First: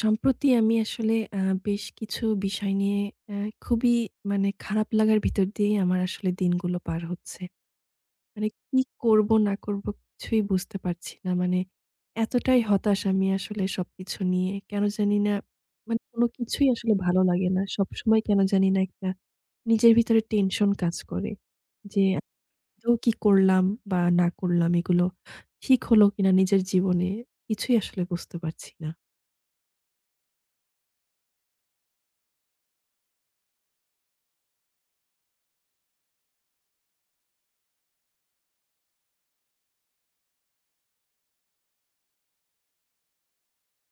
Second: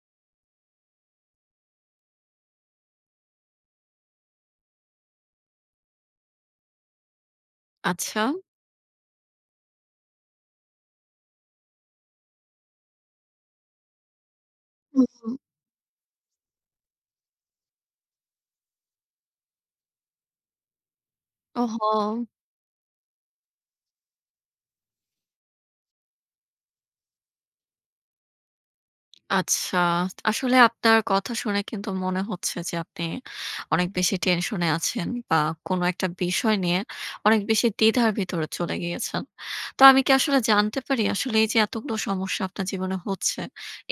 সম্প্রতি আমি আসলে বেশ কিছু বিষয় নিয়ে অ্যা খুবই মানে খারাপ লাগার ভিতর দিয়েই আমার আসলে দিনগুলো পার হচ্ছে। আচ্ছা। মানে কি করব না করব কিছুই বুঝতে পারছি না। মানে এতটাই হতাশ আমি আসলে সবকিছু নিয়ে। কেন জানি হুম। না মানে কোনো কিছুই আসলে ভালো লাগে না। সবসময় কেন জানি না একটা নিজের ভিতরে টেনশন কাজ করে। ওহো! যে আদৌ কি করলাম বা না করলাম এগুলো ঠিক হলো কিনা নিজের জীবনে কিছুই আসলে বুঝতে পারছি না। আচ্ছা। আসলে আপনার কথা শুনে কিন্তু মনে হচ্ছে যে আপনি অনেক বেশি টেনশনে আছেন বা কোনো একটা বিষয় নিয়ে অনেক বেশি দ্বিধার ভিতরে চলে গিয়েছেন। তো আমি কি আসলে জানতে পারি আসলে এই যে এতগুলো সমস্যা আপনার জীবনে হচ্ছে,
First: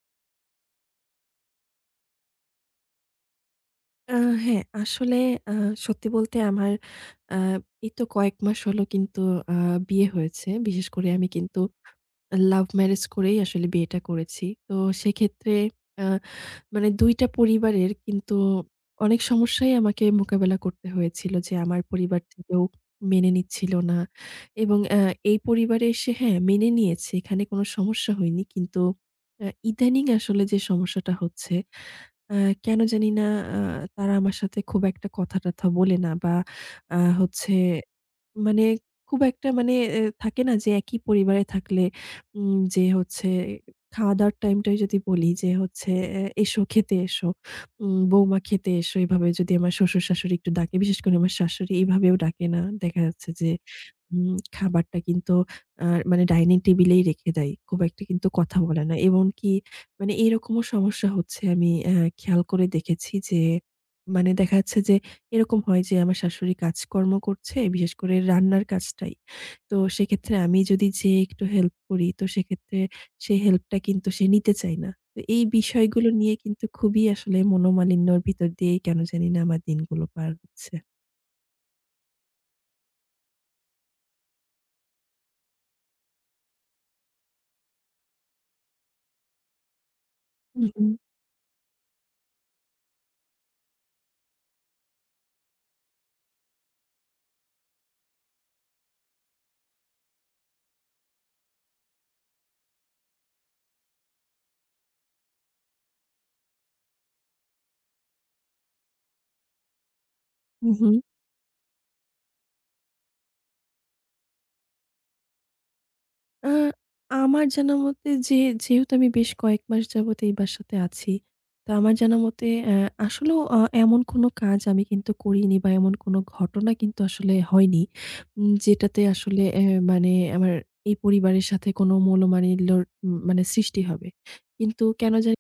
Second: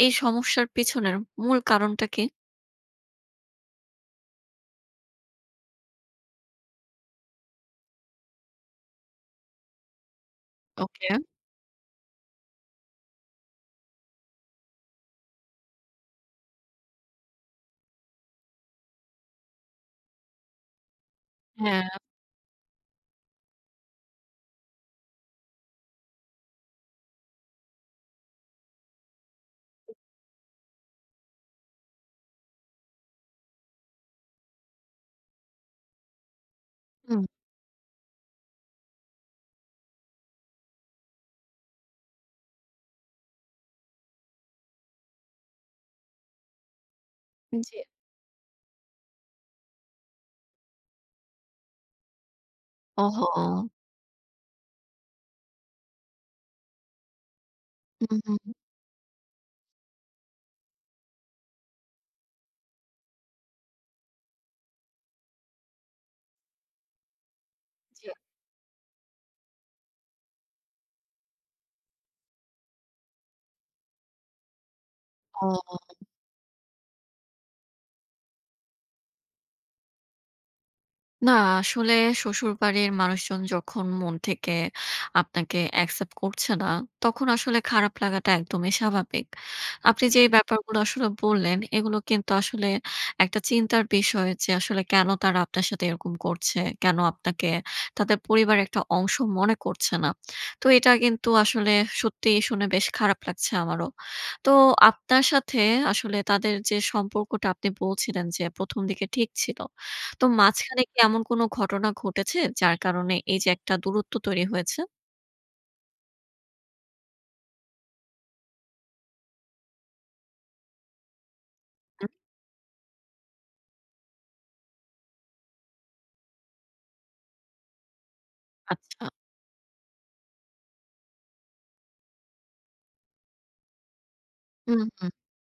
এই সমস্যার পিছনের মূল কারণটা কি? আ হ্যাঁ, আসলে আ সত্যি বলতে আমার আ এই তো কয়েক মাস হলো কিন্তু আ বিয়ে হয়েছে। বিশেষ করে ওকে। আমি কিন্তু লাভ ম্যারেজ করেই আসলে বিয়েটা করেছি। তো সেক্ষেত্রে আ মানে ২টা টা পরিবারের কিন্তু অনেক সমস্যাই আমাকে মোকাবেলা করতে হয়েছিল যে আমার হ্যাঁ। পরিবার থেকেও মেনে নিচ্ছিল না। এবং এই পরিবারে এসে হ্যাঁ, মেনে নিয়েছে, এখানে কোনো সমস্যা হয়নি। কিন্তু ইদানিং আসলে যে সমস্যাটা হচ্ছে, আ কেন জানি না আ তারা আমার সাথে খুব একটা কথা-টথা বলে না বা হুম। হচ্ছে মানে খুব একটা মানে এ থাকে না, যে একই পরিবারে থাকলে যে হচ্ছে খাওয়া-দাওয়ার টাইমটাই যদি বলি, যে হচ্ছে এসো খেতে এসো। জি। বৌমা খেতে এসো, এভাবে যদি আমার শ্বশুর-শাশুড়ি একটু ডাকে, বিশেষ করে আমার শাশুড়ি এভাবেও ডাকে না। দেখা যাচ্ছে যে ওহো! উম খাবারটা কিন্তু আ মানে ডাইনিং টেবিলেই রেখে দেয়। খুব একটা হুম, কিন্তু হুম। কথা বলে না। এমনকি মানে এরকমও সমস্যা হচ্ছে, আমি খেয়াল করে দেখেছি যে, মানে দেখা যাচ্ছে যে এরকম হয় যে আমার শাশুড়ি কাজকর্ম করছে, বিশেষ জি। করে রান্নার কাজটাই। তো সেক্ষেত্রে আমি যদি যেয়ে একটু হেল্প করি, তো সেক্ষেত্রে সেই হেল্পটা কিন্তু সে নিতে চায় না। তো এই ও। বিষয়গুলো নিয়ে কিন্তু খুবই আসলে মনোমালিন্যর ভিতর দিয়েই কেন জানি না আমার দিনগুলো পার হচ্ছে। না, আসলে শ্বশুরবাড়ির মানুষজন যখন মন থেকে আপনাকে অ্যাকসেপ্ট করছে না, তখন আসলে খারাপ লাগাটা একদমই স্বাভাবিক। আপনি যে এই হু, ব্যাপারগুলো হু। আসলে বললেন, এগুলো কিন্তু আসলে একটা চিন্তার বিষয় যে আসলে কেন তারা আপনার সাথে এরকম করছে? কেন আপনাকে তাদের পরিবারের একটা অংশ মনে করছে না? তো এটা কিন্তু আসলে সত্যিই শুনে বেশ খারাপ লাগছে আমারও। তো আপনার সাথে আসলে তাদের যে সম্পর্কটা আপনি বলছিলেন যে ১ম দিকে ঠিক ছিল। তো হু, মাঝখানে হু। কি এমন কোনো ঘটনা ঘটেছে যার কারণে এই যে একটা দূরত্ব তৈরি হয়েছে? আ আমার জানা মতে যে, যেহেতু আমি বেশ কয়েক মাস যাবত এই বাসাতে আছি। তো আমার হুম, জানা মতে আসলেও এমন কোনো কাজ আমি কিন্তু করিনি বা এমন কোনো ঘটনা কিন্তু আসলে হয়নি। যেটাতে আচ্ছা। আসলে মানে আমার এই পরিবারের সাথে কোনো মনোমালিন্যর মানে সৃষ্টি হবে। হুম, কিন্তু হুম। কেন জানি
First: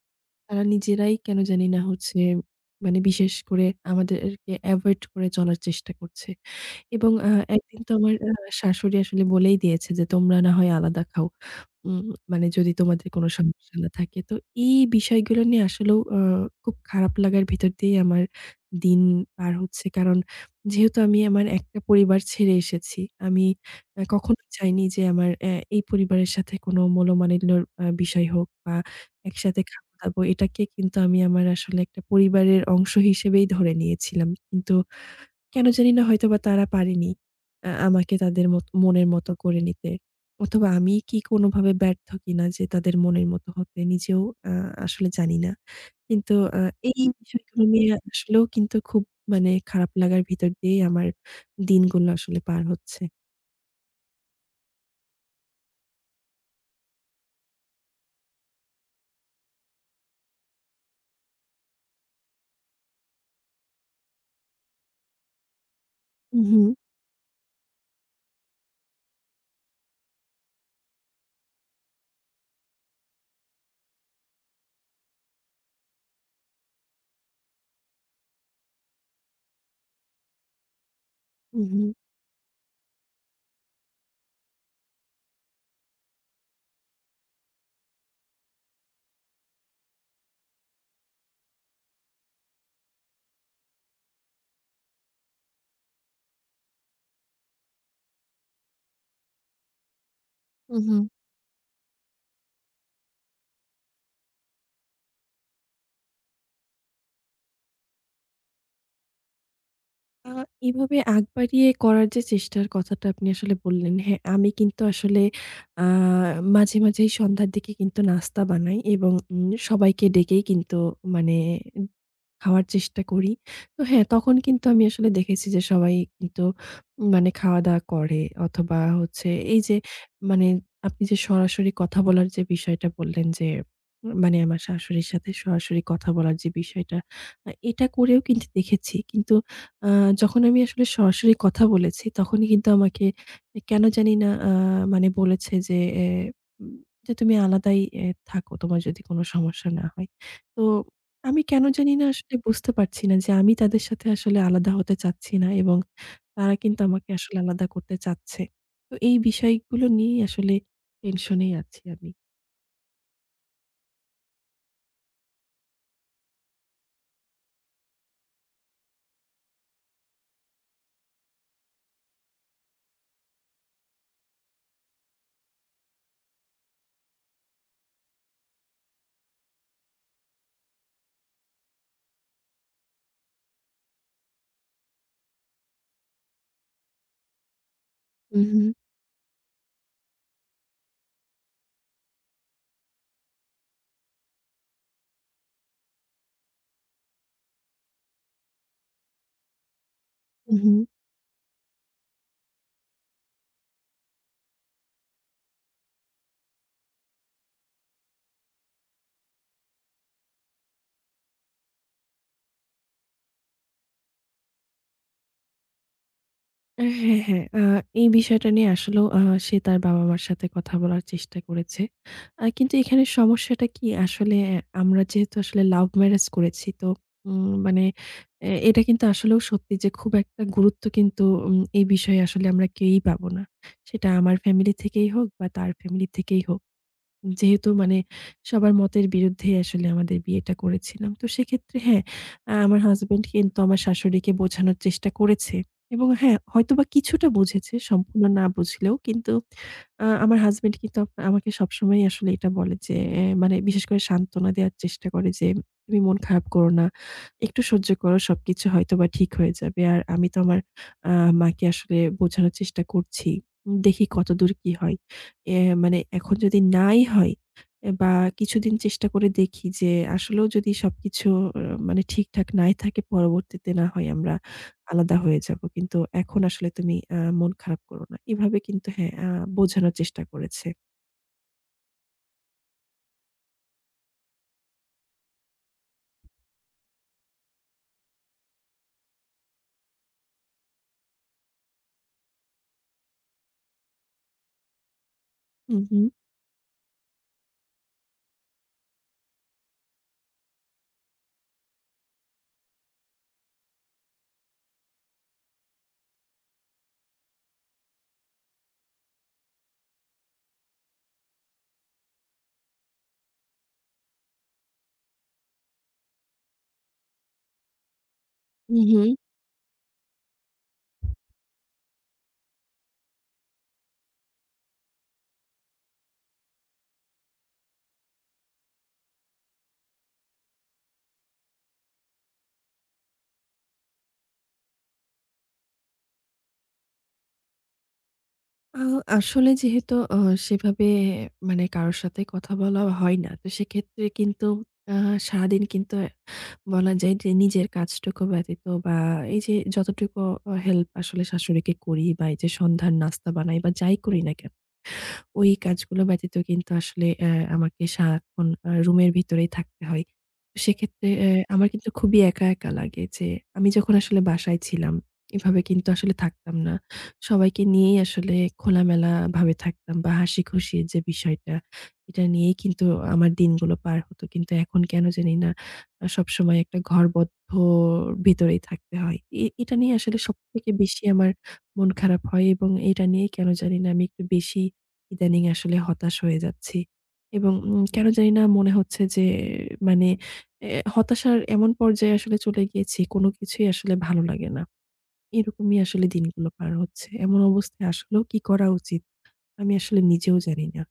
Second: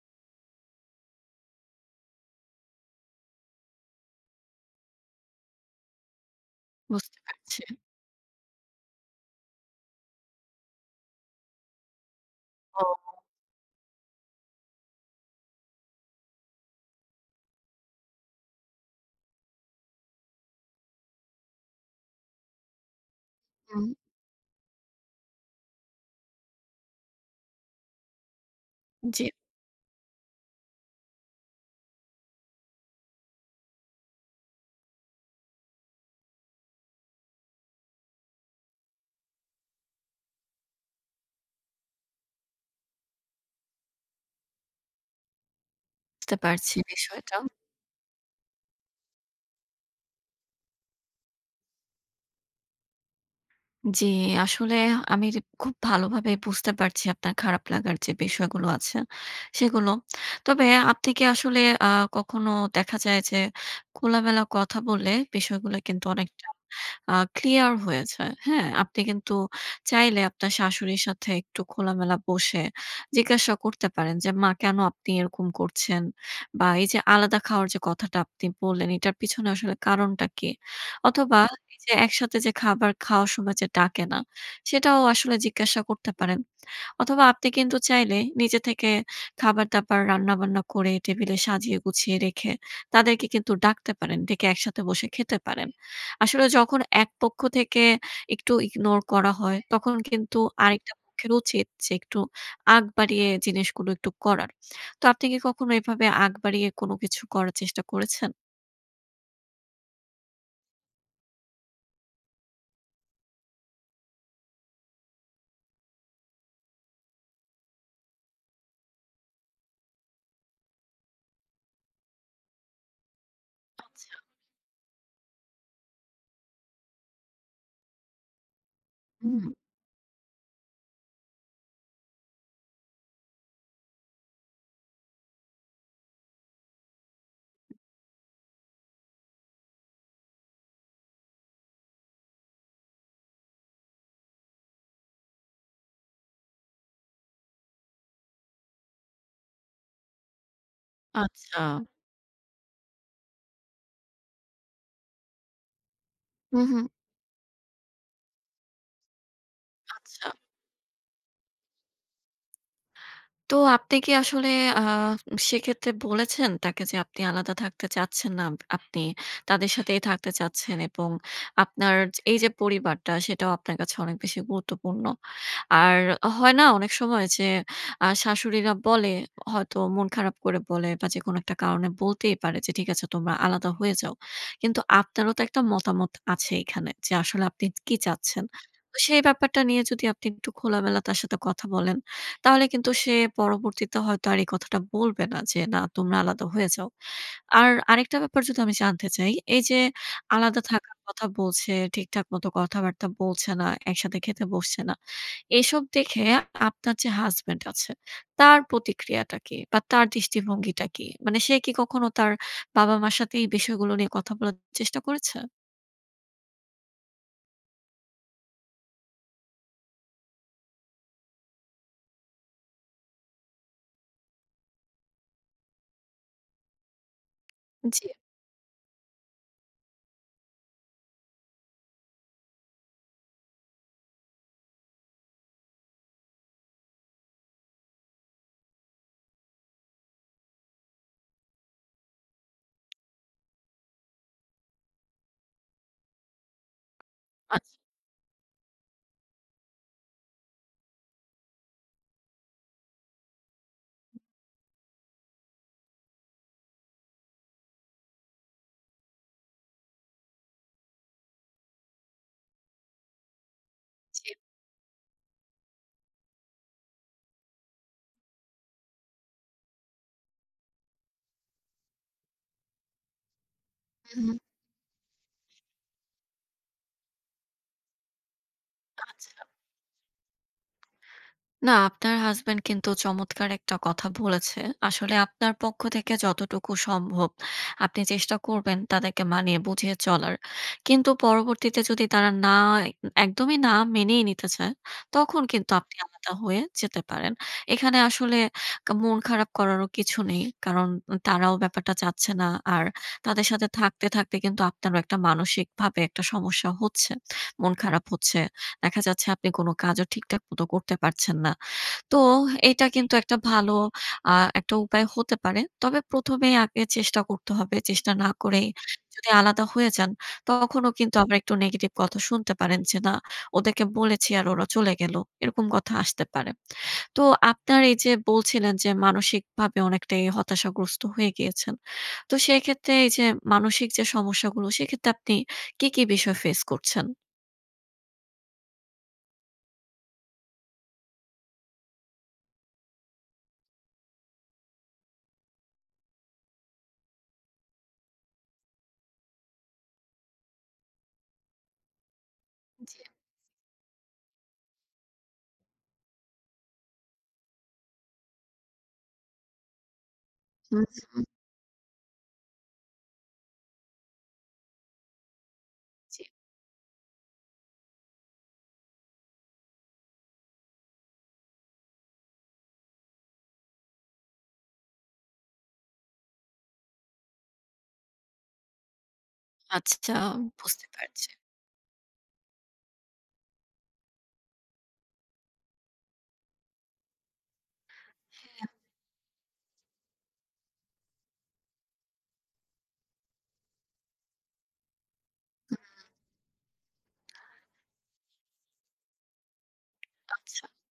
তারা নিজেরাই কেন জানি না হচ্ছে মানে বিশেষ করে আমাদেরকে এভয়েড করে চলার চেষ্টা করছে। এবং বুঝতে পারছি। একদিন তো আমার শাশুড়ি আসলে বলেই দিয়েছে যে, "তোমরা না হয় আলাদা খাও। উম মানে যদি ও! তোমাদের কোনো সমস্যা না থাকে।" তো এই বিষয়গুলো নিয়ে আসলেও খুব খারাপ লাগার ভিতর দিয়েই আমার দিন পার হচ্ছে। কারণ যেহেতু আমি আমার একটা পরিবার ছেড়ে এসেছি। আমি হুম, কখনোই চাইনি যে আমার এই পরিবারের সাথে কোনো মনোমালিন্যর বিষয় হোক বা জি, একসাথে খাবো-দাবো। এটাকে কিন্তু আমি আমার আসলে একটা পরিবারের অংশ হিসেবেই ধরে নিয়েছিলাম। কিন্তু কেন জানি না হয়তোবা তারা পারেনি আমাকে তাদের মত মনের মতো করে নিতে। অথবা আমি কি কোনোভাবে ব্যর্থ কিনা যে তাদের মনের মতো হতে নিজেও আ আসলে জানি না। কিন্তু বুঝতে পারছি এই বিষয়টা। বিষয়গুলো নিয়ে আসলেও কিন্তু খুব মানে খারাপ লাগার ভিতর দিয়েই আমার দিনগুলো আসলে পার হচ্ছে। জি, আসলে আমি খুব ভালোভাবে বুঝতে পারছি আপনার খারাপ লাগার যে বিষয়গুলো আছে সেগুলো। তবে আপনি কি আসলে আ কখনো দেখা যায় যে খোলামেলা কথা বললে বিষয়গুলো কিন্তু অনেকটা উহু, ক্লিয়ার হয়ে যায়। হ্যাঁ? আপনি কিন্তু চাইলে আপনার শাশুড়ির সাথে একটু খোলামেলা বসে জিজ্ঞাসা করতে পারেন যে, "মা কেন আপনি এরকম করছেন?" বা এই যে আলাদা খাওয়ার যে কথাটা আপনি বললেন এটার পিছনে আসলে কারণটা কি? অথবা এই উহু, যে একসাথে যে খাবার খাওয়ার সময় যে ডাকে না, সেটাও আসলে জিজ্ঞাসা করতে পারেন। অথবা আপনি কিন্তু চাইলে নিজে থেকে খাবার-দাবার রান্না-বান্না করে টেবিলে সাজিয়ে গুছিয়ে রেখে তাদেরকে কিন্তু ডাকতে পারেন। ডেকে একসাথে বসে খেতে পারেন। আসলে যখন এক পক্ষ থেকে একটু ইগনোর করা হয়, তখন কিন্তু আরেকটা উহু। পক্ষের উচিত যে একটু আগ বাড়িয়ে জিনিসগুলো একটু করার। তো আপনি কি কখনো এভাবে আগ বাড়িয়ে কোনো কিছু করার চেষ্টা করেছেন? আ এভাবে আগ বাড়িয়ে করার যে চেষ্টার কথাটা আপনি আসলে বললেন, হ্যাঁ, আমি কিন্তু আসলে আ মাঝে, মাঝেই সন্ধ্যার দিকে কিন্তু নাস্তা বানাই এবং সবাইকে ডেকেই কিন্তু মানে খাওয়ার চেষ্টা করি। তো হ্যাঁ, আচ্ছা, তখন কিন্তু আমি আসলে দেখেছি যে সবাই কিন্তু মানে খাওয়া-দাওয়া করে অথবা হচ্ছে হুম, এই যে মানে আপনি যে সরাসরি কথা বলার যে বিষয়টা বললেন, যে মানে আমার শাশুড়ির সাথে সরাসরি কথা বলার যে বিষয়টা, এটা করেও কিন্তু দেখেছি। কিন্তু আ যখন আমি আসলে সরাসরি কথা বলেছি তখনই কিন্তু আমাকে কেন জানি না মানে বলেছে যে, উম যে "তুমি আলাদাই এ থাকো, তোমার যদি কোনো সমস্যা না হয়।" তো আমি আচ্ছা, কেন জানি না আসলে বুঝতে পারছি না যে আমি তাদের সাথে আসলে আলাদা হতে চাচ্ছি না এবং তারা হুম, কিন্তু হুম। আমাকে আসলে আলাদা করতে চাচ্ছে। তো এই বিষয়গুলো নিয়েই আচ্ছা। আসলে টেনশনেই আছি আমি। তো আপনি কি আসলে আ সেক্ষেত্রে বলেছেন তাকে যে আপনি আলাদা থাকতে চাচ্ছেন না। আপনি তাদের সাথেই থাকতে চাচ্ছেন এবং আপনার এই যে পরিবারটা সেটাও আপনার কাছে অনেক বেশি গুরুত্বপূর্ণ। আর হয় না অনেক সময় যে শাশুড়িরা বলে হয়তো মন খারাপ করে বলে বা যেকোনো একটা কারণে বলতেই পারে যে, "ঠিক আছে তোমরা আলাদা হয়ে যাও।" কিন্তু আপনারও তো একটা মতামত আছে এখানে যে আসলে আপনি কি হুম, চাচ্ছেন। হুম, তো সেই ব্যাপারটা নিয়ে যদি আপনি একটু খোলামেলা তার সাথে কথা বলেন, তাহলে কিন্তু সে পরবর্তীতে হয়তো আর এই কথাটা বলবে না যে, "না তোমরা আলাদা হয়ে যাও।" আর আরেকটা ব্যাপার যদি আমি জানতে চাই, এই যে হুম, আলাদা হুম। থাকার কথা বলছে, ঠিকঠাক মতো কথাবার্তা বলছে না, একসাথে খেতে বসছে না। এসব দেখে আপনার যে হাসব্যান্ড আছে, তার প্রতিক্রিয়াটা কি? বা তার দৃষ্টিভঙ্গিটা কি? মানে সে কি কখনো তার বাবা-মার সাথে এই বিষয়গুলো নিয়ে কথা বলার চেষ্টা করেছে? হ্যাঁ, হ্যাঁ। এই বিষয়টা নিয়ে আসলেও সে তার বাবা-মার সাথে কথা বলার চেষ্টা করেছে। কিন্তু এখানে সমস্যাটা কি আসলে আমরা যেহেতু আসলে লাভ ম্যারেজ করেছি তো মানে জি, এটা কিন্তু আসলেও সত্যি যে খুব একটা গুরুত্ব কিন্তু এই বিষয়ে আসলে আমরা কেউই পাবো না। সেটা আমার ফ্যামিলি থেকেই হোক বা তার ফ্যামিলি থেকেই হোক। যেহেতু মানে সবার মতের বিরুদ্ধেই আসলে আমাদের বিয়েটা করেছিলাম। তো সেক্ষেত্রে হ্যাঁ, আমার হাসব্যান্ড কিন্তু আমার শাশুড়িকে বোঝানোর চেষ্টা করেছে এবং হ্যাঁ, হয়তোবা কিছুটা আচ্ছা, বুঝেছে, সম্পূর্ণ না বুঝলেও। কিন্তু আমার হাসব্যান্ড কিন্তু আমাকে সবসময়ই আসলে এটা বলে যে মানে বিশেষ করে সান্ত্বনা দেওয়ার চেষ্টা করে যে, "তুমি মন খারাপ করো না। একটু সহ্য করো। সবকিছু হয়তোবা ঠিক হয়ে যাবে।" আর আমি তো আমার আ মাকে আসলে বোঝানোর চেষ্টা করছি। দেখি জি। কতদূর কি হয়। এ মানে এখন যদি নাই হয় বা কিছুদিন চেষ্টা করে দেখি যে আসলেও যদি সবকিছু অ মানে ঠিকঠাক নাই থাকে, পরবর্তীতে না হয় হুম, আমরা হুম। আলাদা হয়ে যাবো। কিন্তু এখন আসলে তুমি মন খারাপ করো না। এভাবে কিন্তু হ্যাঁ, আচ্ছা। বোঝানোর চেষ্টা করেছে। না, আপনার হাসব্যান্ড কিন্তু চমৎকার একটা কথা বলেছে। আসলে আপনার পক্ষ থেকে যতটুকু সম্ভব আপনি চেষ্টা করবেন তাদেরকে মানিয়ে বুঝিয়ে চলার। কিন্তু পরবর্তীতে যদি তারা না একদমই না মেনেই নিতে চায়, তখন কিন্তু হুম, আপনি হুম, আলাদা হয়ে যেতে পারেন। এখানে আসলে মন খারাপ করারও কিছু নেই। কারণ তারাও ব্যাপারটা চাচ্ছে না। আর তাদের সাথে থাকতে, থাকতে কিন্তু আপনারও একটা মানসিকভাবে একটা সমস্যা হচ্ছে। মন খারাপ হচ্ছে। দেখা যাচ্ছে আপনি কোনো কাজও ঠিকঠাক মতো করতে পারছেন না। তো এটা কিন্তু একটা ভালো আ একটা উপায় হতে পারে। তবে ১ম এই আগে চেষ্টা করতে হবে। চেষ্টা না করেই হুম, হুম। যদি আলাদা হয়ে যান, তখনও কিন্তু আবার একটু নেগেটিভ কথা শুনতে পারেন যে, "না, ওদেরকে বলেছি আর ওরা চলে গেল।" এরকম কথা আসতে পারে। তো আপনার এই যে বলছিলেন যে মানসিকভাবে অনেকটাই হতাশাগ্রস্ত হয়ে গিয়েছেন। তো সেক্ষেত্রে এই যে মানসিক যে সমস্যাগুলো, সেক্ষেত্রে আপনি কি, কি বিষয় ফেস করছেন? আ আসলে যেহেতু সেভাবে মানে কারো সাথে কথা বলা হয় না। তো সেক্ষেত্রে কিন্তু আ সারাদিন কিন্তু বলা যায় যে নিজের কাজটুকু ব্যতীত বা এই যে যতটুকু হেল্প আসলে শাশুড়িকে করি বা এই যে সন্ধ্যার জি। নাস্তা বানাই বা যাই করি না কেন, ওই কাজগুলো ব্যতীত কিন্তু আসলে আমাকে সারাক্ষণ রুমের ভিতরেই থাকতে হয়। তো হুম, সেক্ষেত্রে হুম। আমার কিন্তু খুবই একা, একা লাগে যে আমি যখন আসলে বাসায় ছিলাম, এভাবে কিন্তু আসলে জি। থাকতাম না। সবাইকে নিয়েই আসলে খোলামেলাভাবে থাকতাম বা হাসিখুশির যে বিষয়টা, এটা নিয়েই কিন্তু আমার দিনগুলো পার হতো। কিন্তু এখন কেন জানি না সবসময় একটা ঘরবদ্ধর ভিতরেই থাকতে হয়। এটা নিয়ে আচ্ছা, আসলে সবথেকে বুঝতে বেশি পারছি। আমার মন খারাপ হয় এবং এটা নিয়ে কেন জানি না আমি একটু বেশি ইদানিং আসলে হতাশ হয়ে যাচ্ছি। এবং কেন জানি না হ্যাঁ, মনে হচ্ছে যে মানে এ হতাশার এমন পর্যায়ে আসলে চলে গিয়েছি, কোনো কিছুই আসলে ভালো লাগে না। এরকমই আসলে দিনগুলো পার হচ্ছে। এমন অবস্থায় আসলেও কি করা উচিত? আমি আসলে নিজেও আচ্ছা। জানি না।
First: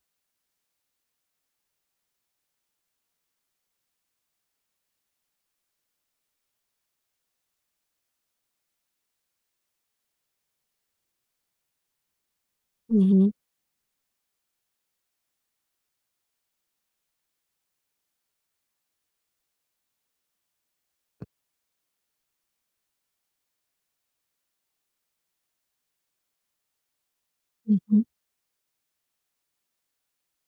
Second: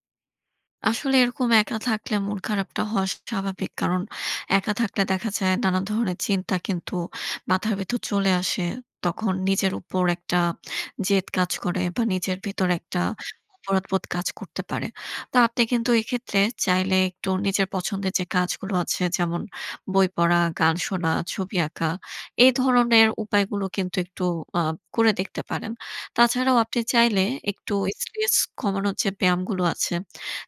আসলে এরকম একা থাকলে মন খারাপটা হওয়া স্বাভাবিক। কারণ একা থাকলে দেখা যায় নানা ধরনের চিন্তা কিন্তু মাথার ভেতর চলে আসে। তখন নিজের উপর একটা জেদ কাজ করে বা নিজের ভিতর হু, একটা হু, অপরাধবোধ কাজ করতে পারে। তো আপনি কিন্তু এক্ষেত্রে চাইলে একটু নিজের পছন্দের যে কাজগুলো আছে যেমন বই পড়া, গান শোনা, ছবি আঁকা এই ধরনের উপায়গুলো কিন্তু একটু আ করে দেখতে পারেন। তাছাড়াও আপনি চাইলে হু, একটু হু, স্ট্রেস কমানোর যে ব্যায়ামগুলো আছে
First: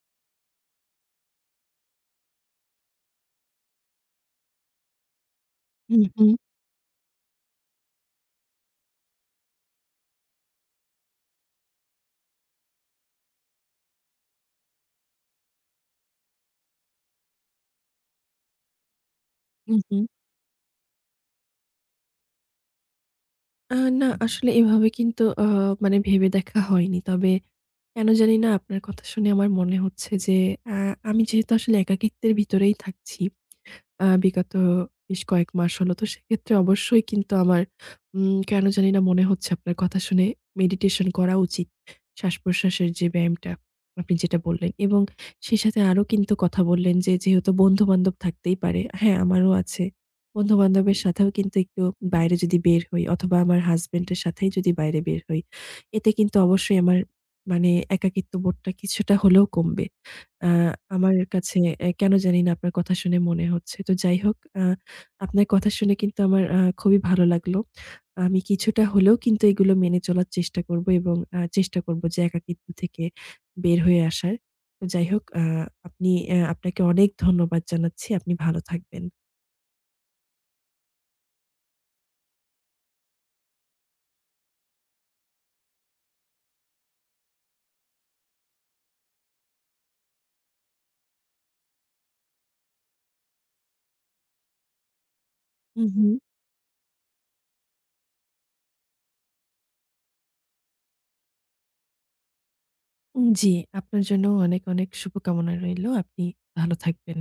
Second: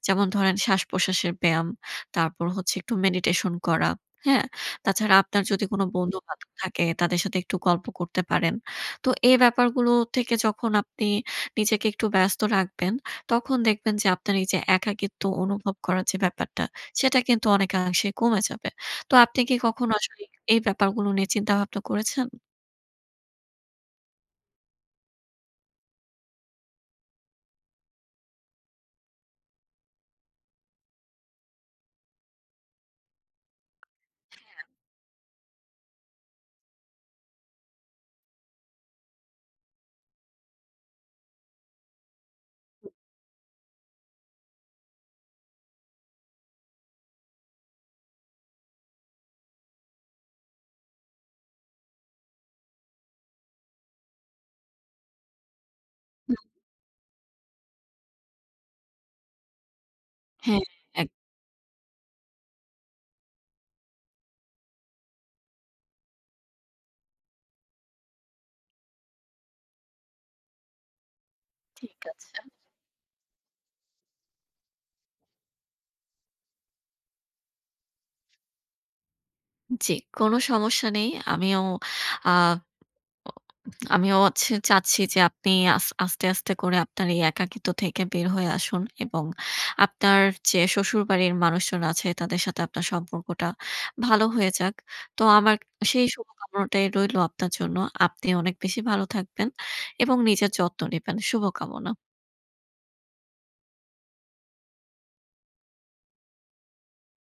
যেমন ধরেন শ্বাস-প্রশ্বাসের ব্যায়াম, তারপর হচ্ছে একটু মেডিটেশন করা, হ্যাঁ? তাছাড়া আপনার যদি কোনো হু, হু, বন্ধু-বান্ধব থাকে তাদের সাথে একটু গল্প করতে পারেন। তো এই ব্যাপারগুলো থেকে যখন আপনি নিজেকে একটু ব্যস্ত রাখবেন, তখন দেখবেন যে আপনার এই যে একাকিত্ব অনুভব করার যে ব্যাপারটা, সেটা কিন্তু অনেকাংশে কমে যাবে। তো আপনি কি হু, কখনো হু। আসলে এই ব্যাপারগুলো নিয়ে চিন্তাভাবনা করেছেন? আ না, আসলে এভাবে কিন্তু মানে ভেবে দেখা হয়নি। তবে কেন জানি না আপনার কথা শুনে আমার মনে হচ্ছে যে আ আমি যেহেতু আসলে একাকিত্বের ভিতরেই থাকছি বিগত বেশ কয়েক মাস হলো। তো সেক্ষেত্রে অবশ্যই কিন্তু আমার কেন জানি না মনে হচ্ছে আপনার কথা শুনে মেডিটেশন করা উচিত। শ্বাস-প্রশ্বাসের যে ব্যায়ামটা আপনি যেটা বললেন এবং সেই সাথে আরো কিন্তু কথা বললেন যে যেহেতু বন্ধু-বান্ধব থাকতেই পারে। হ্যাঁ, আমারও আছে। বন্ধু-বান্ধবের সাথেও কিন্তু একটু বাইরে যদি বের হই অথবা আমার হাসব্যান্ডের সাথেই যদি বাইরে বের হই, এতে কিন্তু অবশ্যই আমার মানে একাকিত্ব বোধটা কিছুটা হলেও কমবে। আ হ্যাঁ, এক আমার কাছে কেন জানি না আপনার কথা শুনে মনে হচ্ছে। তো যাই হোক, আপনার কথা শুনে কিন্তু আমার খুবই ভালো লাগলো। আমি কিছুটা হলেও কিন্তু এগুলো মেনে চলার চেষ্টা করব এবং চেষ্টা ঠিক করব যে আছে। একাকিত্ব থেকে বের হয়ে আসার। তো যাই হোক, আপনি আপনাকে অনেক ধন্যবাদ জানাচ্ছি। আপনি ভালো থাকবেন। জি, কোনো সমস্যা নেই। আমিও আ আমিও হচ্ছে চাচ্ছি যে আপনি আস্তে, আস্তে করে আপনার এই একাকিত্ব থেকে বের হয়ে আসুন এবং আপনার যে শ্বশুরবাড়ির মানুষজন আছে তাদের সাথে আপনার সম্পর্কটা ভালো হয়ে যাক। তো আমার উম সেই হুম। শুভকামনাটাই রইলো আপনার জন্য। আপনি অনেক বেশি ভালো থাকবেন এবং নিজের যত্ন নিবেন। শুভকামনা। জি, আপনার জন্য অনেক, অনেক শুভকামনা রইলো। আপনি ভালো থাকবেন।